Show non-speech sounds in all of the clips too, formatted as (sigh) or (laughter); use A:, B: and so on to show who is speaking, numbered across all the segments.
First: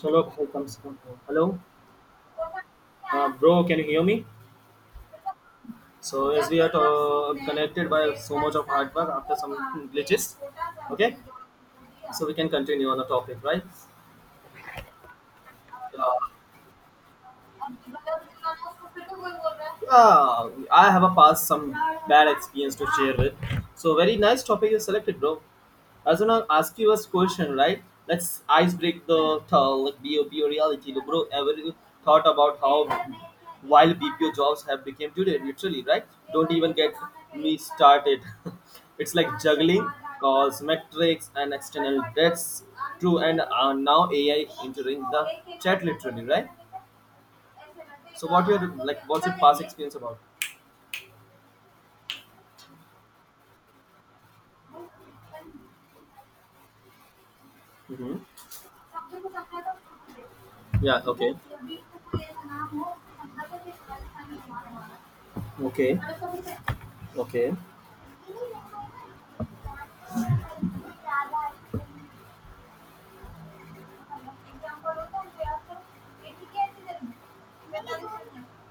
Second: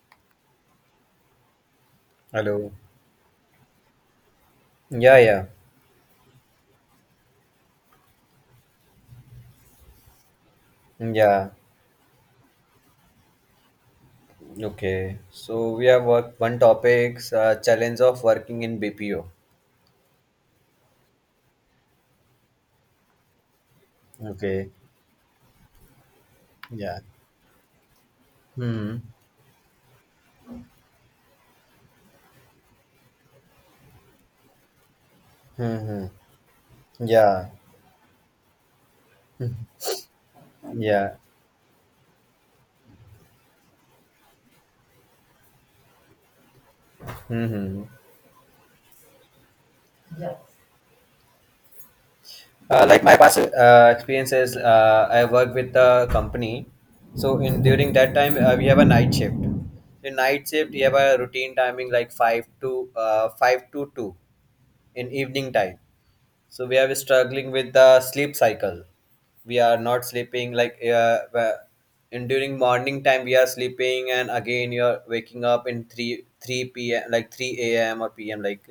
A: चलो फिर कम से कम हो। Hello
B: Hello.
A: Bro, can you hear me?
B: Yeah, yeah,
A: So as we are connected by so much of hard work after some glitches, okay,
B: yeah.
A: so we can continue on the topic, right?
B: Okay. So we
A: uh,
B: have worked one topic, challenge of working in BPO.
A: I have a past some bad experience to share with. So very nice
B: Okay.
A: topic you selected, bro. I was gonna ask you
B: Yeah.
A: a question, right? Let's ice
B: Hmm.
A: break the like be BPO reality, bro. Ever you thought about how while BPO jobs have become today,
B: Hmm.
A: literally, right?
B: Hmm.
A: Don't even get
B: Yeah.
A: me started. (laughs) It's like juggling calls,
B: Yeah.
A: metrics, and external debts. True, and now AI entering the chat literally, right?
B: Hmm. Hmm.
A: So what your like? What's your past experience about?
B: Like my past experiences, I work with the company. So in during that
A: Hmm.
B: time, we have a night shift. In night shift, we have
A: Yeah,
B: a
A: okay.
B: routine timing like five to two in evening time.
A: Okay.
B: So we are struggling
A: Okay.
B: with the sleep cycle. We are not sleeping like in during morning time we are sleeping, and again you are waking up in three p.m. like three a.m. or p.m. like.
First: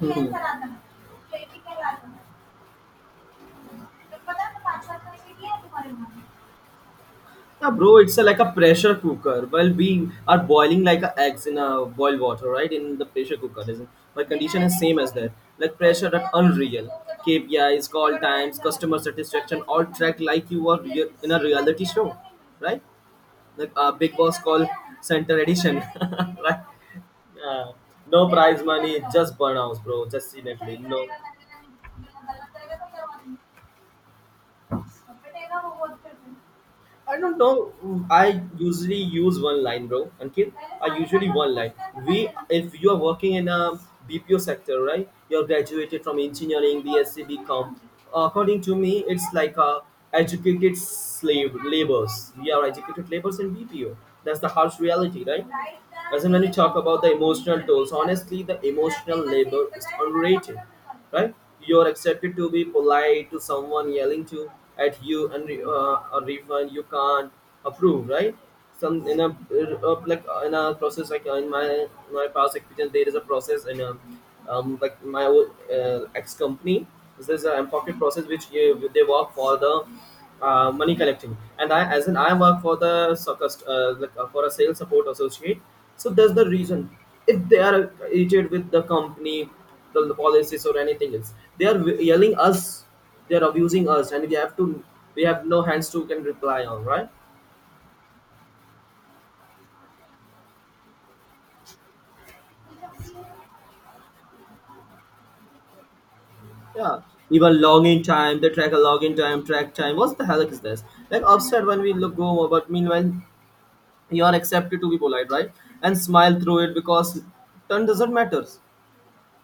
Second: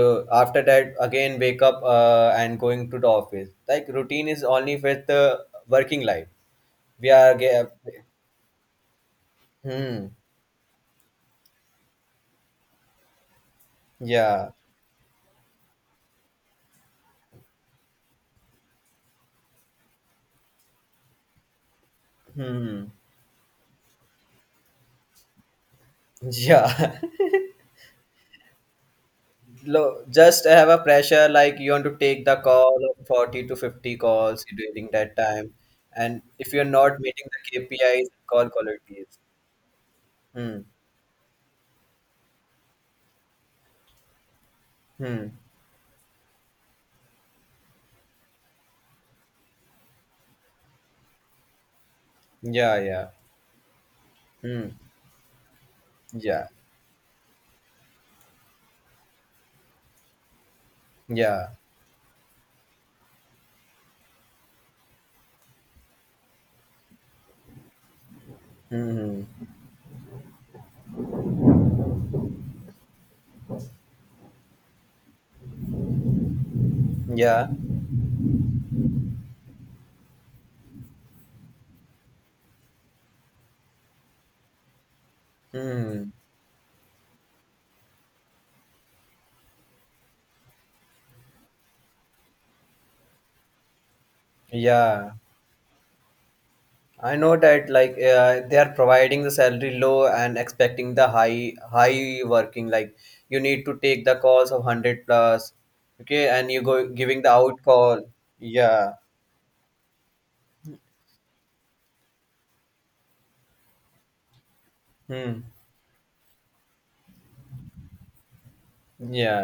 A: (laughs) Mhm.
B: after that, again wake up and going to the office. Like routine is only with the working life. We are ge-
A: Yeah, bro, it's a, like a pressure cooker. Well, we
B: hmm.
A: are boiling like a eggs in a boil water, right? In the pressure cooker, isn't? My
B: Yeah.
A: condition is same as that. Like pressure at unreal. KPIs, call times, customer satisfaction, all tracked like you are real, in a reality show, right?
B: Hmm.
A: Like a Big Boss call center edition, (laughs) right?
B: Yeah. (laughs)
A: Yeah. No prize money, just burnouts,
B: Lo-
A: bro. Just
B: just have
A: seriously,
B: a
A: no.
B: pressure like you want to take the call of 40 to 50 calls during that time, and if you're not
A: I
B: meeting
A: don't
B: the
A: know.
B: KPIs
A: I
B: call
A: usually
B: qualities.
A: use one line, bro. Ankit,
B: Hmm.
A: I usually one line. We, if you are working in a BPO sector, right?
B: Hmm.
A: You are graduated from engineering, BSc, BCom. According to me, it's like a educated slave laborers. We are
B: Yeah. Yeah.
A: educated laborers in BPO. That's the
B: Hmm.
A: harsh reality, right? As in when
B: Yeah.
A: you talk about the emotional tolls, honestly, the emotional labor is underrated, right?
B: Yeah.
A: You're accepted to be polite to someone yelling to at you and a refund you can't approve, right? Some in
B: Hmm.
A: a in a process like in my past experience, there is a process in a like my old, ex company.
B: hmm,
A: There's
B: yeah
A: a pocket process which they work for the money collecting, and I, as in I work for the like, for a sales support associate.
B: Hmm.
A: So that's the reason. If they are irritated with the company, the policies or anything else, they are yelling us, they are abusing us, and we have to,
B: Yeah,
A: we have no hands to can reply on, right?
B: I know that like they are providing the salary low and expecting the high working. Like you need to take the calls of 100 plus, okay, and you go
A: Yeah,
B: giving the
A: even
B: out
A: login
B: call.
A: time they track, a
B: Yeah.
A: login time track time, what the hell is this? Like upset when we look go, but meanwhile you are accepted to be polite,
B: Hmm.
A: right? And smile through it because turn doesn't matter,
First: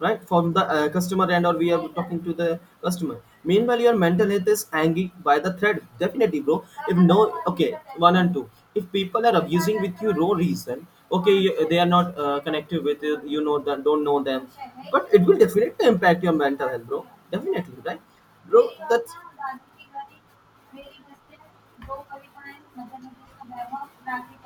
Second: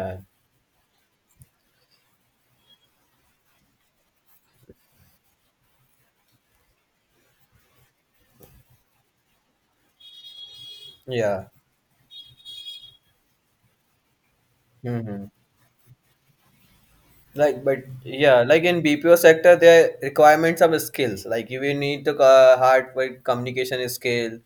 A: right? From the customer end or we are talking to the customer, meanwhile your mental health is hanging by the thread, definitely, bro. If no, okay, one and two, if people are abusing with you no reason, okay,
B: Yeah.
A: you, they are not connected with you, you know that, don't know them, but it
B: Mm-hmm.
A: will definitely impact your mental health, bro,
B: Like, but
A: definitely, right?
B: yeah, like
A: Bro,
B: in
A: that's,
B: BPO sector their requirements are skills like you will need the hard work communication skill,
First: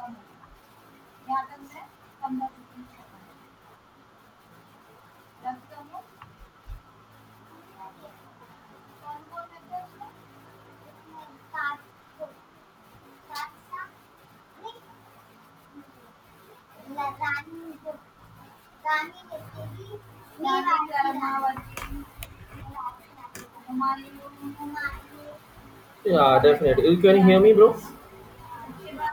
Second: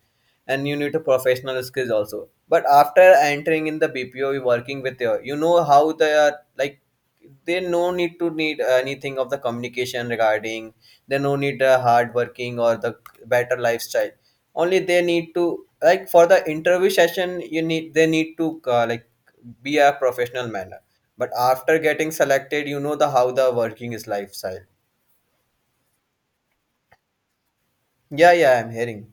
B: and you need a professional skills also. But after entering in the BPO we working with your, you know how they are like, they no need to need anything of the communication regarding. They no need the hard working or the better lifestyle. Only they need to, like for the interview session, you need they need to like be a professional manner. But after getting selected, you know the how the working is lifestyle.
A: yeah, definitely. You can hear me, bro?
B: Yeah, yeah, I'm hearing.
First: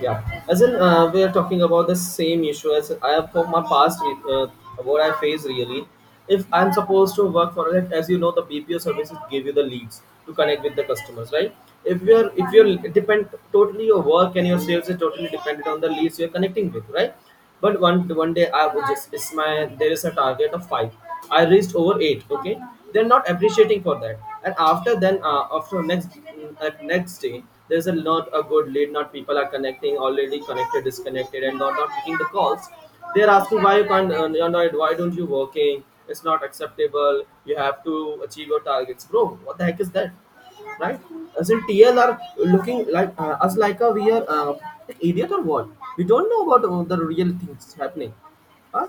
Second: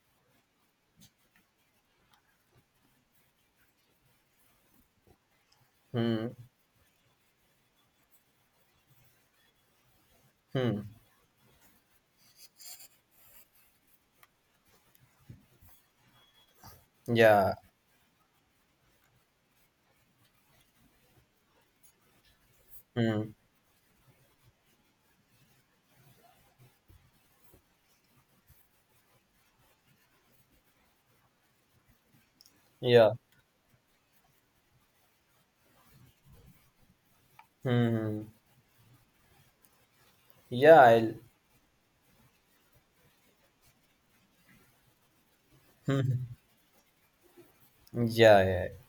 A: Yeah. As in, we are talking about the same issue as I have for my past, what I face really.
B: Hmm.
A: If I'm supposed to work for it, as you know, the BPO services give you the leads to connect with
B: Hmm.
A: the customers, right? If you're depend totally your work and your sales is totally dependent on the leads you're connecting with, right?
B: Yeah.
A: But one day I was just, it's my, there is a target of five, I reached over eight, okay, they're not
B: Hmm.
A: appreciating for that. And after then after next at next day, there's a lot a good lead, not people are connecting, already connected disconnected and not picking the calls.
B: Yeah.
A: They're asking why you can't you're not, why don't you working, it's not acceptable, you have to
B: Hmm.
A: achieve your targets, bro, what the heck is that,
B: Yeah.
A: right?
B: I'll.
A: As in TL are looking like us like a we are idiot or what? We
B: Hmm.
A: don't know about the real things happening.
B: Yeah. Yeah.
A: Uh,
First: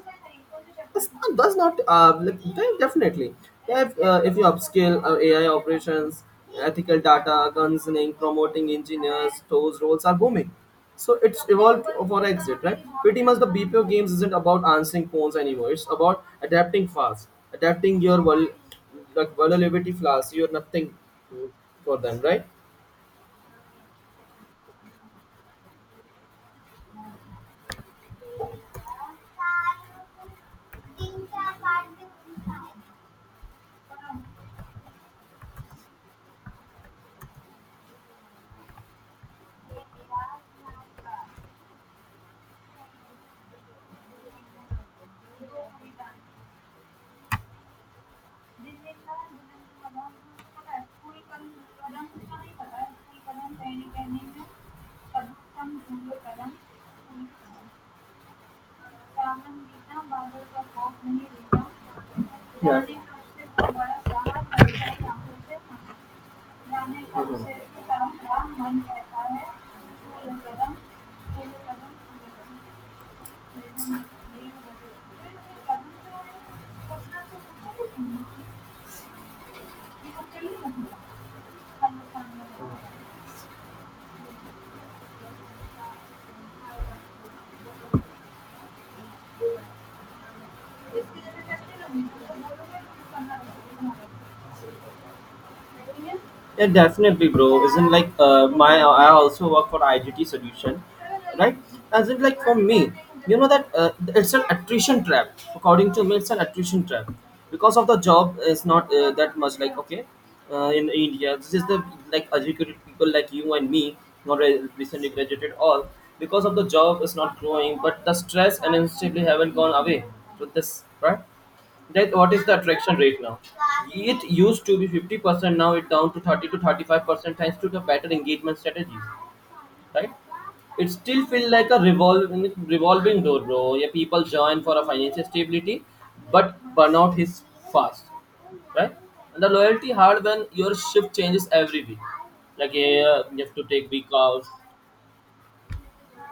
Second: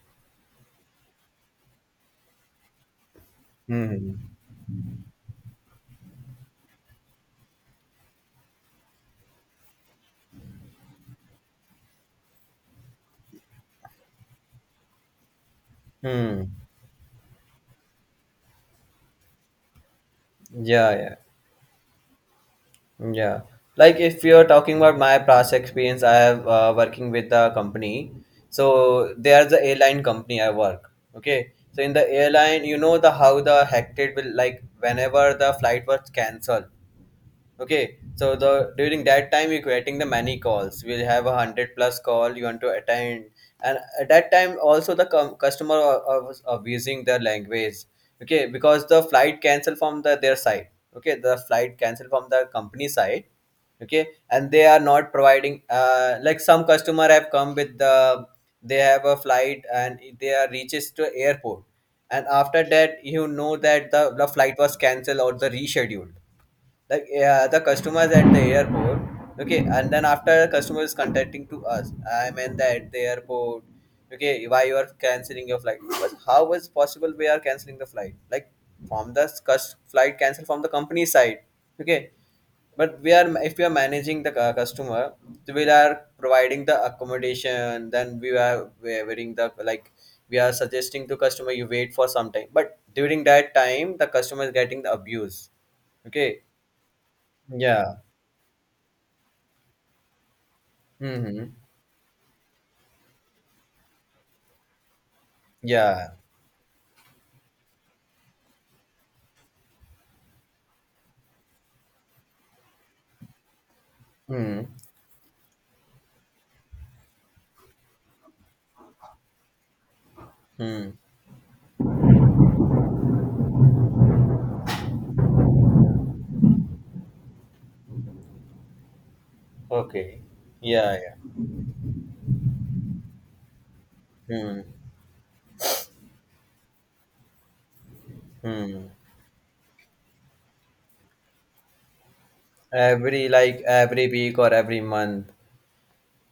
A: that's not definitely. Yeah,
B: Hmm.
A: if you upscale AI operations, ethical data, concerning, promoting engineers, those roles are booming. So it's evolved for exit, right? Pretty much the BPO games isn't about answering phones anymore. It's about
B: Hmm.
A: adapting fast, adapting your like vulnerability flaws. You're
B: Yeah.
A: nothing
B: Yeah.
A: for them, right?
B: Yeah. Like if you're talking about my past experience, I have working with the company. So they are the airline company I work. Okay. So in the airline, you know the how the hectic will, like whenever the flight was cancelled. Okay, so the during that time you're getting the many calls. We'll have a 100 plus call you want to attend, and at that time also the customer was abusing the language. Okay, because the flight cancel from their side. Okay, the flight cancel from the company side. Okay, and they are not providing. Like some customer have come with they have a flight and they are reaches to airport, and after that you know that the flight was cancelled or the rescheduled. Like yeah, the customers at the airport. Okay, and then after customer is contacting to us. I mean that at the airport. Okay, why you are canceling your flight, because how is possible we are canceling the flight? Like from the flight cancel from the company side. Okay, but we are if we are managing the customer, so we are providing the accommodation, then we are wearing the like, we are suggesting to customer you wait for some time, but during that time the customer is getting the abuse. Okay.
A: Yeah, definitely, bro. Isn't
B: Yeah.
A: like my, I also work for IGT solution,
B: Mm-hmm.
A: right? As in like for me, you know that it's an attrition trap. According to
B: Yeah.
A: me, it's an attrition trap because of the job is not that much. Like okay, in India, this is the like educated people like you and me, not
B: Mm-hmm.
A: recently graduated all, because of the job is not growing, but the stress and instability haven't gone away with this,
B: Mm.
A: right? That what is the attraction rate now? It used to be 50%, now it down to 30 to 35% thanks to the better engagement strategies, right?
B: Okay.
A: It
B: Yeah,
A: still
B: yeah.
A: feels like a revolving door, bro. Yeah, people
B: Mm.
A: join for a financial stability, but burnout hits fast,
B: Mm.
A: right? And the loyalty hard when your shift changes every week. Like yeah,
B: Every
A: you have
B: like
A: to take
B: every
A: week
B: week
A: off.
B: or every month.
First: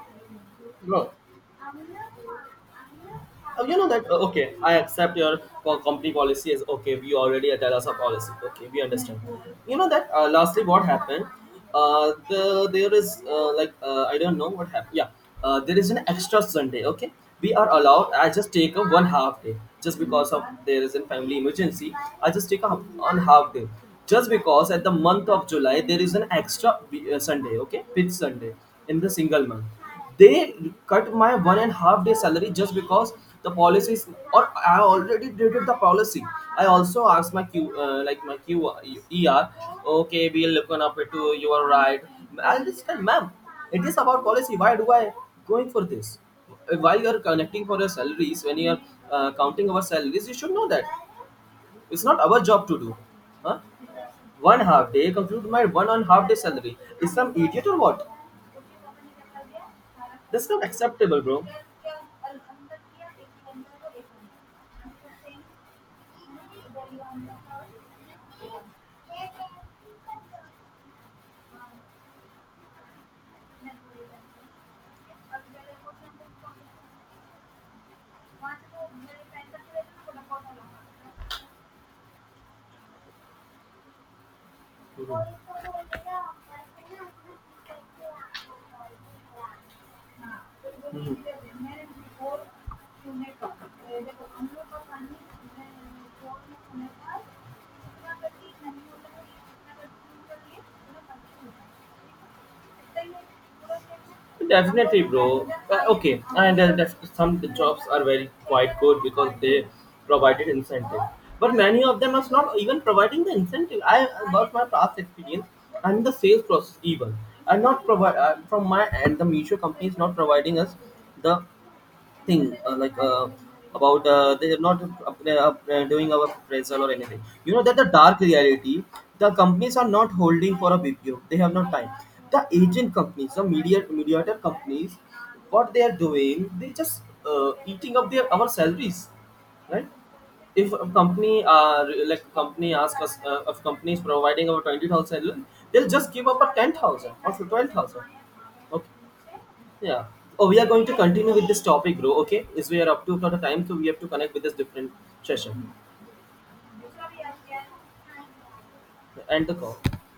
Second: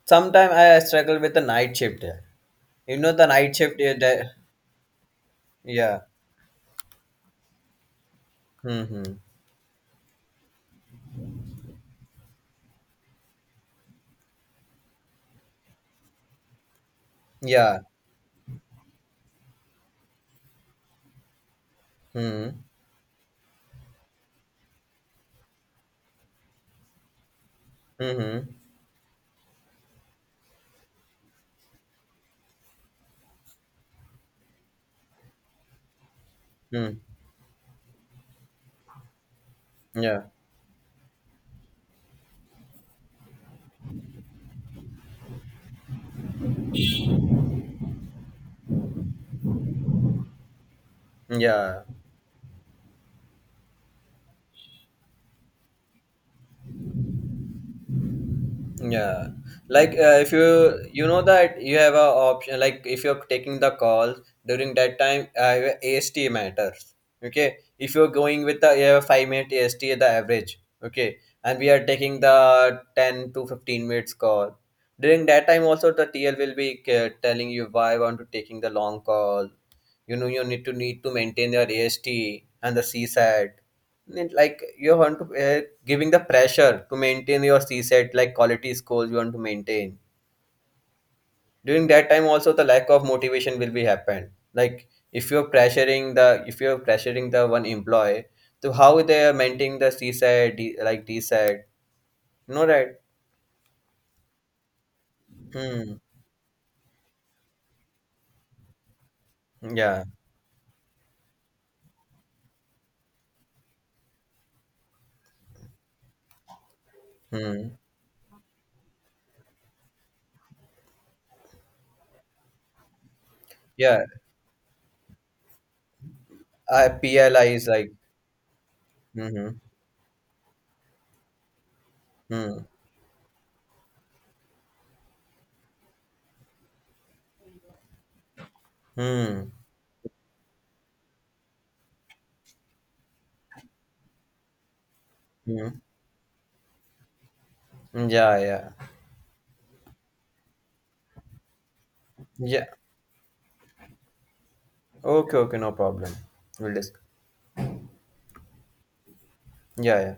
B: Sometimes I
A: No.
B: struggle with the night shift here. You know the night
A: Oh, you
B: shift
A: know
B: is
A: that
B: that,
A: okay, I accept your
B: yeah.
A: company policy is okay, we already tell us a policy, okay, we
B: Mm-hmm.
A: understand. You know that lastly what happened, the there is I don't know what happened, yeah, there is an extra Sunday, okay, we are
B: Yeah.
A: allowed, I just take a one half day just because of there is a family emergency. I just
B: Mm-hmm.
A: take a one half day just because at the month of July there is an extra Sunday, okay, fifth
B: Mm-hmm.
A: Sunday in the single month. They cut my one and half day salary just because the policy is, or I already dated the policy. I
B: Mm.
A: also asked my Q, like my Q, ER,
B: Yeah.
A: okay, we'll look on up it to you are right. I'll just tell, ma'am, it is about policy. Why do I going for this? Why you are connecting for your salaries when you are counting our salaries? You should know that
B: Yeah.
A: it's not our job to do, huh? One half day compute my one and half day salary. Is some idiot or what?
B: Yeah, like if you
A: That's not
B: you know
A: acceptable, bro.
B: that you have a option, like if you're taking the calls during that time, AST matters. Okay, if you're going with the 5 minute AST, the average. Okay, and we are taking the 10 to 15 minutes call. During that time, also the TL will be telling you why I want to taking the long call. You know you need to maintain your AST and the CSAT then, like you want to giving the pressure to maintain your C set, like quality scores you want to maintain. During that time also the lack of motivation will be happen, like if you're pressuring the, one employee to how they are maintaining the CSET D, like DSET, you know, right.
A: Definitely, bro.
B: Hmm.
A: Okay, and some jobs are very quite good because they
B: Yeah.
A: provided incentive. But many of them are not even providing the incentive. I about my past experience and the sales process even. I'm
B: Hmm.
A: not provide from my end. The Misho company is not providing us the thing
B: Yeah.
A: about they are not doing our appraisal or anything,
B: PLI
A: you know
B: is
A: that, the
B: like.
A: dark reality. The
B: Hmm.
A: companies are not holding for a BPO, they have no time. The
B: Hmm.
A: agent companies, the media mediator companies, what they are doing, they just eating up their our salaries,
B: Hmm.
A: right? If a company like company ask us if company is providing our 20,000 salary,
B: Hmm.
A: they'll just give up a 10,000 or 12,000,
B: Yeah. Yeah.
A: okay. Yeah. Oh, we are going to continue with this topic, bro. Okay,
B: Yeah.
A: is we are up to for the time, so we have to connect with this different
B: Okay. Okay,
A: session
B: no problem, we'll discuss.
A: and the call.
B: Yeah, yeah.